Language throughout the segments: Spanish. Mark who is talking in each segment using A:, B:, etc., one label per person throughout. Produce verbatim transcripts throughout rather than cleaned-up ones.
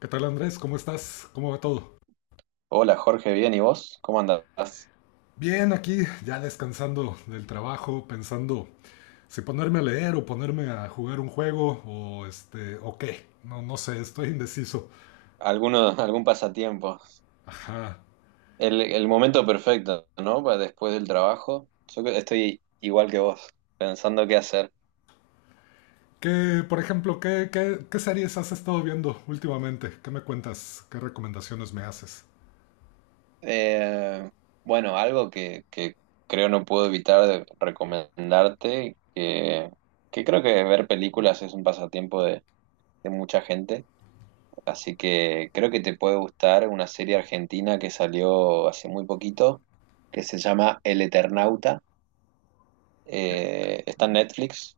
A: ¿Qué tal, Andrés? ¿Cómo estás? ¿Cómo va todo?
B: Hola Jorge, bien, ¿y vos? ¿Cómo andás?
A: Bien, aquí ya descansando del trabajo, pensando si ponerme a leer o ponerme a jugar un juego o este o qué. No, no sé, estoy indeciso.
B: ¿Alguno, algún pasatiempo?
A: Ajá.
B: El, el momento perfecto, ¿no? Para después del trabajo. Yo que- estoy igual que vos, pensando qué hacer.
A: ¿Qué, por ejemplo, qué, qué, qué series has estado viendo últimamente? ¿Qué me cuentas? ¿Qué recomendaciones me haces?
B: Eh, bueno, algo que, que creo no puedo evitar de recomendarte, que, que creo que ver películas es un pasatiempo de, de mucha gente, así que creo que te puede gustar una serie argentina que salió hace muy poquito, que se llama El Eternauta. Eh, está en Netflix.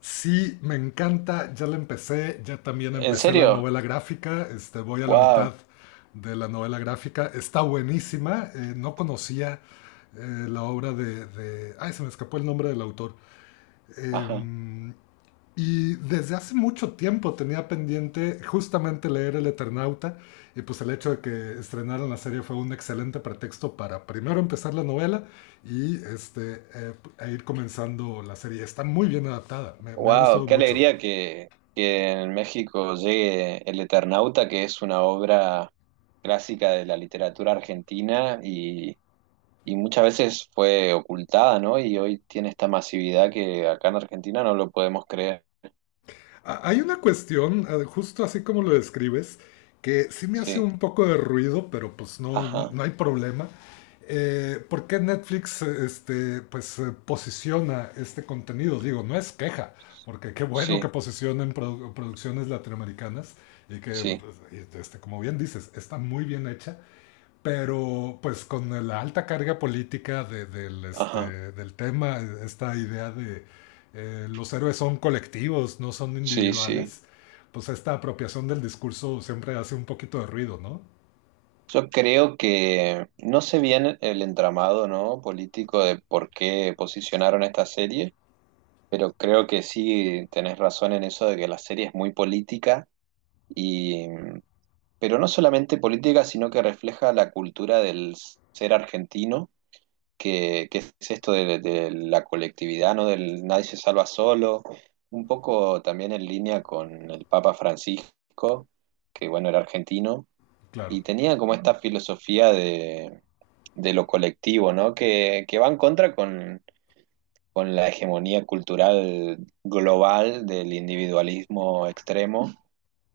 A: Sí, me encanta, ya la empecé, ya también
B: ¿En
A: empecé la
B: serio?
A: novela gráfica, este, voy a la mitad
B: Wow.
A: de la novela gráfica, está buenísima, eh, no conocía eh, la obra de, de- Ay, se me escapó el nombre del autor.
B: Ajá.
A: Em, y desde hace mucho tiempo tenía pendiente justamente leer El Eternauta, y pues el hecho de que estrenaran la serie fue un excelente pretexto para primero empezar la novela y este, eh, e ir comenzando la serie. Está muy bien adaptada, me, me ha
B: Wow,
A: gustado
B: qué
A: mucho.
B: alegría que, que en México llegue El Eternauta, que es una obra clásica de la literatura argentina y, y muchas veces fue ocultada, ¿no? Y hoy tiene esta masividad que acá en Argentina no lo podemos creer.
A: A- Hay una cuestión, eh, justo así como lo describes, que sí me hace
B: Sí.
A: un poco de ruido, pero pues no,
B: Ajá.
A: no hay problema. Eh, ¿por qué Netflix, eh, este, pues, eh, posiciona este contenido? Digo, no es queja, porque qué bueno que
B: Sí.
A: posicionen produ- producciones latinoamericanas y que,
B: Sí.
A: pues, y, este, como bien dices, está muy bien hecha, pero pues con la alta carga política de- del,
B: Ajá.
A: este, del tema, esta idea de eh, los héroes son colectivos, no son
B: Sí, sí.
A: individuales, pues esta apropiación del discurso siempre hace un poquito de ruido, ¿no?
B: Yo creo que no sé bien el entramado, ¿no? Político de por qué posicionaron esta serie, pero creo que sí tenés razón en eso de que la serie es muy política y mm, pero no solamente política, sino que refleja la cultura del ser argentino, que, que es esto de, de la colectividad, ¿no? Del nadie se salva solo, un poco también en línea con el Papa Francisco, que bueno, era argentino
A: Claro.
B: y tenía como esta filosofía de de lo colectivo, ¿no? Que, que va en contra con, con la hegemonía cultural global del individualismo extremo.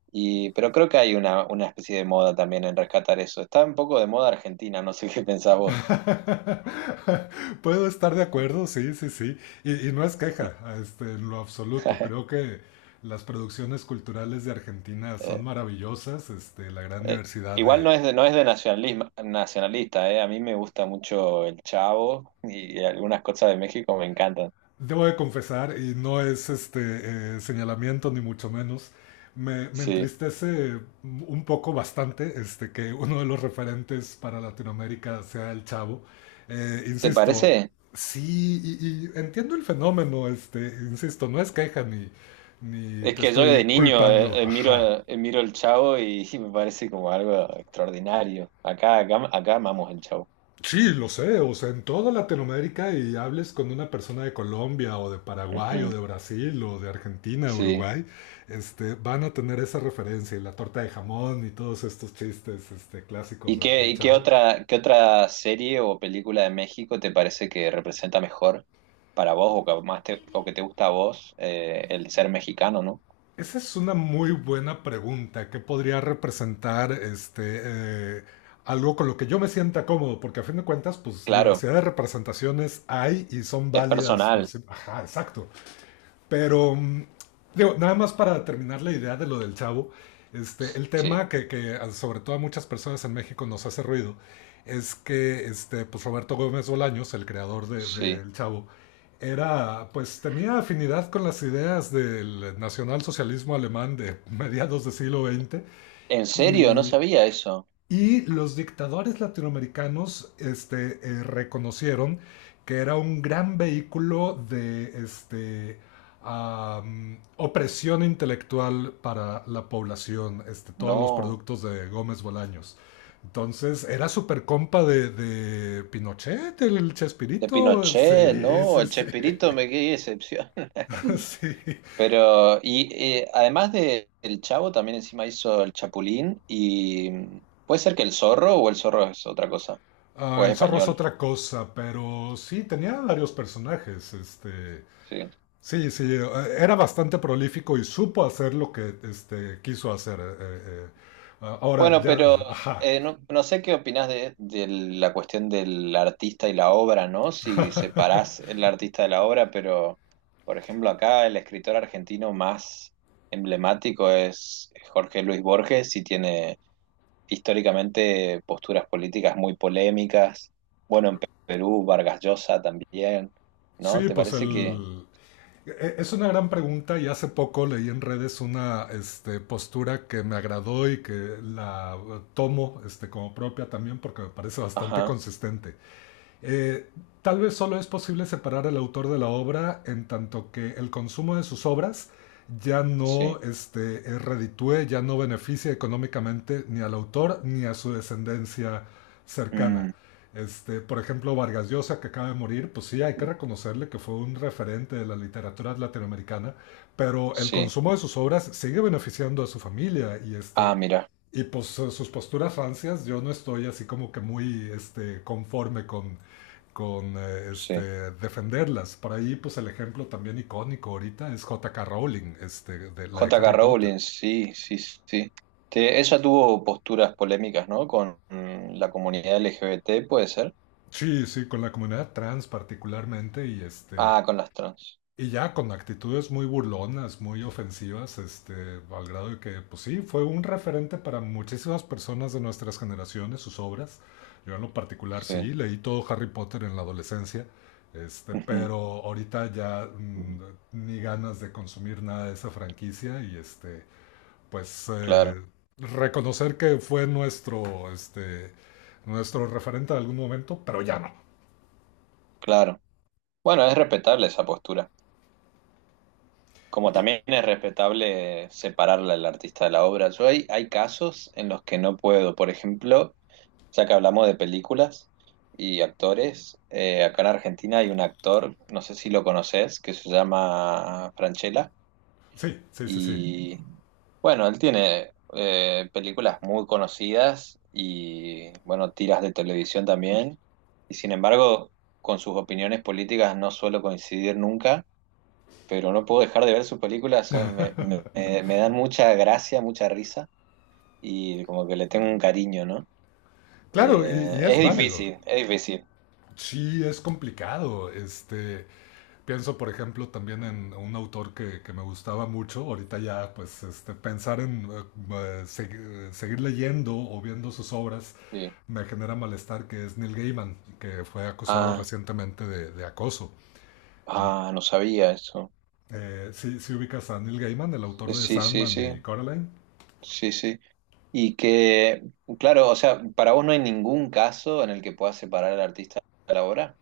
B: Y, pero creo que hay una, una especie de moda también en rescatar eso. Está un poco de moda argentina, no sé qué pensás vos.
A: Puedo estar de acuerdo, sí, sí, sí. Y, y no es queja, este, en lo absoluto. Creo que las producciones culturales de Argentina son
B: Eh,
A: maravillosas, este, la gran
B: eh,
A: diversidad
B: Igual
A: de…
B: no es de, no es de nacionalismo, nacionalista, eh. A mí me gusta mucho el Chavo y algunas cosas de México me encantan.
A: Debo de confesar, y no es este eh, señalamiento ni mucho menos, me, me
B: Sí.
A: entristece un poco bastante este, que uno de los referentes para Latinoamérica sea el Chavo. Eh,
B: ¿Te
A: insisto,
B: parece?
A: sí, y, y entiendo el fenómeno, este, insisto, no es queja ni, ni
B: Es
A: te
B: que yo de
A: estoy
B: niño
A: culpando,
B: eh, eh, miro,
A: ajá.
B: eh, miro el Chavo y, me parece como algo extraordinario. Acá, acá, acá amamos el Chavo.
A: Sí, lo sé, o sea, en toda Latinoamérica y hables con una persona de Colombia o de Paraguay
B: Ujú,
A: o de Brasil o de Argentina,
B: sí.
A: Uruguay, este, van a tener esa referencia y la torta de jamón y todos estos chistes, este, clásicos
B: ¿Y
A: de-
B: qué,
A: del
B: y qué
A: Chavo.
B: otra, qué otra serie o película de México te parece que representa mejor para vos o que más te, o que te gusta a vos eh, el ser mexicano, ¿no?
A: Esa es una muy buena pregunta. ¿Qué podría representar este, eh, algo con lo que yo me sienta cómodo? Porque a fin de cuentas, pues
B: Claro,
A: diversidad de representaciones hay y son
B: es
A: válidas por
B: personal.
A: sí. Ajá, exacto. Pero, mm, digo, nada más para terminar la idea de lo del Chavo, este, el
B: Sí,
A: tema que, que sobre todo a muchas personas en México nos hace ruido es que este, pues Roberto Gómez Bolaños, el creador del
B: sí.
A: de, El Chavo, era, pues tenía afinidad con las ideas del nacionalsocialismo alemán de mediados del siglo veinte.
B: ¿En serio? No
A: Y
B: sabía eso.
A: y los dictadores latinoamericanos este, eh, reconocieron que era un gran vehículo de este, am, opresión intelectual para la población, este, todos los
B: No.
A: productos de Gómez Bolaños. Entonces, ¿era súper compa de, de Pinochet, el
B: De
A: Chespirito?
B: Pinochet,
A: Sí,
B: no.
A: sí,
B: El
A: sí.
B: Chespirito me quedé decepción.
A: sí.
B: Pero, y eh, además de El Chavo, también encima hizo El Chapulín y mm, puede ser que El Zorro o El Zorro es otra cosa,
A: Ah,
B: o es
A: el Zorro es
B: español,
A: otra cosa, pero sí, tenía varios personajes. Este,
B: sí.
A: Sí, sí, eh, era bastante prolífico y supo hacer lo que este, quiso hacer. eh, eh, eh. Ah, ahora
B: Bueno,
A: ya,
B: pero
A: ajá.
B: eh, no, no sé qué opinás de, de la cuestión del artista y la obra, ¿no? Si separás el artista de la obra, pero, por ejemplo, acá el escritor argentino más emblemático es Jorge Luis Borges y tiene históricamente posturas políticas muy polémicas. Bueno, en Perú, Vargas Llosa también, ¿no?
A: Sí,
B: ¿Te
A: pues
B: parece que...?
A: el… e- Es una gran pregunta y hace poco leí en redes una este, postura que me agradó y que la eh, tomo este, como propia también porque me parece bastante
B: Ajá,
A: consistente. Eh, tal vez solo es posible separar al autor de la obra en tanto que el consumo de sus obras ya no
B: sí.
A: este, eh, reditúe, ya no beneficia económicamente ni al autor ni a su descendencia cercana.
B: Mm,
A: Este, por ejemplo, Vargas Llosa, que acaba de morir, pues sí, hay que reconocerle que fue un referente de la literatura latinoamericana, pero el
B: sí.
A: consumo de sus obras sigue beneficiando a su familia y, este,
B: Ah, mira,
A: y pues su- sus posturas rancias, yo no estoy así como que muy este, conforme con, con eh,
B: sí.
A: este, defenderlas. Por ahí, pues el ejemplo también icónico ahorita es J K Rowling, este, de la
B: J
A: de
B: K
A: Harry Potter.
B: Rowling, sí, sí, sí. Te- ella tuvo posturas polémicas, ¿no? Con mm, la comunidad L G B T, ¿puede ser?
A: Sí, sí, con la comunidad trans particularmente. y este
B: Ah, con las trans.
A: Y ya con actitudes muy burlonas, muy ofensivas, este, al grado de que, pues sí, fue un referente para muchísimas personas de nuestras generaciones, sus obras. Yo en lo particular
B: Sí.
A: sí, leí todo Harry Potter en la adolescencia, este,
B: Ujú.
A: pero ahorita ya mm, ni ganas de consumir nada de esa franquicia y este, pues
B: Claro,
A: eh, reconocer que fue nuestro, este, nuestro referente en algún momento, pero ya no.
B: claro. Bueno, es respetable esa postura. Como
A: Y,
B: también es respetable separarla el artista de la obra. Yo hay, hay casos en los que no puedo. Por ejemplo, ya que hablamos de películas y actores, eh, acá en Argentina hay un actor, no sé si lo conoces, que se llama Franchella.
A: sí, sí, sí, sí.
B: Y bueno, él tiene eh, películas muy conocidas y bueno, tiras de televisión también. Y sin embargo, con sus opiniones políticas no suelo coincidir nunca pero no puedo dejar de ver sus películas, son- me, me- me me dan mucha gracia, mucha risa y como que le tengo un cariño, ¿no?
A: Claro, y,
B: Eh,
A: y
B: es
A: es válido.
B: difícil, es difícil,
A: Sí, es complicado. Este, pienso, por ejemplo, también en un autor que, que me gustaba mucho. Ahorita ya, pues, este, pensar en eh, eh, segui- seguir leyendo o viendo sus obras
B: sí.
A: me genera malestar, que es Neil Gaiman, que fue acusado
B: Ah,
A: recientemente de, de acoso. En-
B: ah, no sabía eso.
A: eh, sí, sí ubicas a Neil Gaiman, el autor de
B: Sí, sí,
A: Sandman
B: sí,
A: y Coraline.
B: sí, sí. Y que, claro, o sea, para vos no hay ningún caso en el que puedas separar al artista de la obra,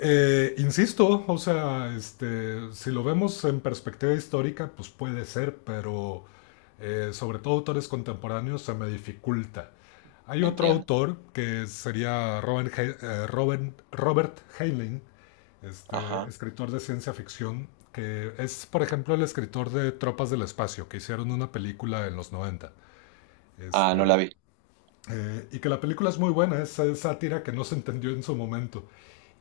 A: Eh, insisto, o sea, este, si lo vemos en perspectiva histórica, pues puede ser, pero eh, sobre todo autores contemporáneos se me dificulta. Hay otro
B: entiendo.
A: autor que sería Robert, Hei- eh, Robert, Robert Heinlein, este,
B: Ajá.
A: escritor de ciencia ficción, que es, por ejemplo, el escritor de Tropas del Espacio, que hicieron una película en los noventa.
B: Ah, no la
A: Este,
B: vi.
A: eh, y que la película es muy buena, es eh, sátira que no se entendió en su momento.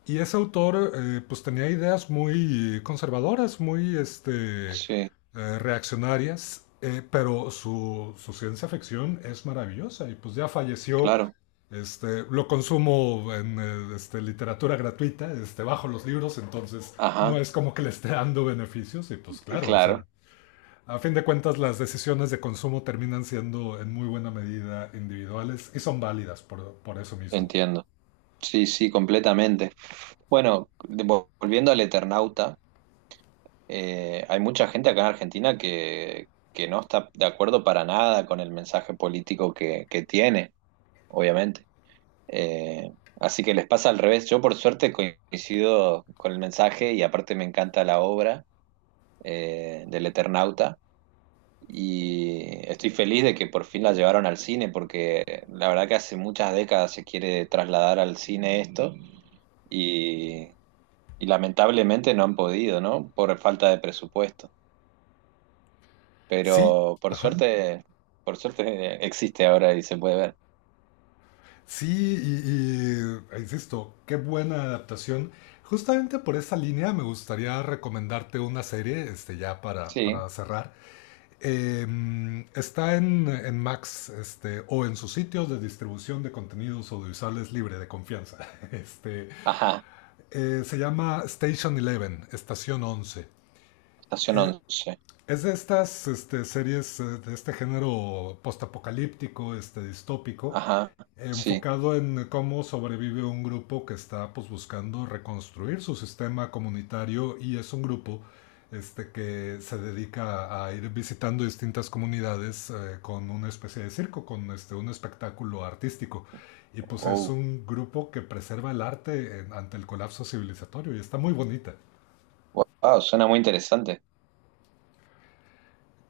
A: Y ese autor eh, pues tenía ideas muy conservadoras, muy este,
B: Sí,
A: eh, reaccionarias, eh, pero su, su ciencia ficción es maravillosa y pues ya falleció.
B: claro.
A: Este, lo consumo en eh, este, literatura gratuita, este, bajo los libros, entonces no
B: Ajá,
A: es como que le esté dando beneficios y pues claro, o sea,
B: claro,
A: a fin de cuentas las decisiones de consumo terminan siendo en muy buena medida individuales y son válidas por, por eso mismo.
B: entiendo. Sí, sí, completamente. Bueno, de- volviendo al Eternauta, eh, hay mucha gente acá en Argentina que, que no está de acuerdo para nada con el mensaje político que, que tiene, obviamente. Eh, así que les pasa al revés. Yo por suerte coincido con el mensaje y aparte me encanta la obra eh, del Eternauta. Y estoy feliz de que por fin la llevaron al cine, porque la verdad que hace muchas décadas se quiere trasladar al cine esto. Y Y lamentablemente no han podido, ¿no? Por falta de presupuesto.
A: Sí,
B: Pero por
A: ajá.
B: suerte, por suerte existe ahora y se puede ver.
A: Sí, y, y, insisto, qué buena adaptación. Justamente por esa línea me gustaría recomendarte una serie, este, ya para,
B: Sí.
A: para cerrar. Eh, está en, en Max, este, o en sus sitios de distribución de contenidos audiovisuales libre de confianza. Este,
B: Ajá.
A: eh, se llama Station once, Estación Once.
B: Estación
A: Eh,
B: once.
A: es de estas este, series eh, de este género postapocalíptico, este, distópico,
B: Ajá. Sí.
A: enfocado en cómo sobrevive un grupo que está pues buscando reconstruir su sistema comunitario y es un grupo este, que se dedica a ir visitando distintas comunidades eh, con una especie de circo, con este, un espectáculo artístico. Y pues es
B: Wow.
A: un grupo que preserva el arte en- ante el colapso civilizatorio y está muy bonita.
B: Wow, suena muy interesante.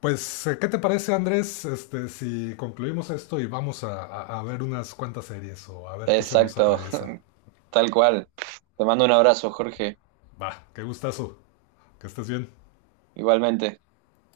A: Pues, eh, ¿qué te parece, Andrés, este, si concluimos esto y vamos a, a- a ver unas cuantas series o a ver qué se nos
B: Exacto.
A: atraviesa?
B: Tal cual. Te mando un abrazo, Jorge.
A: Va, qué gustazo. Que estés bien.
B: Igualmente.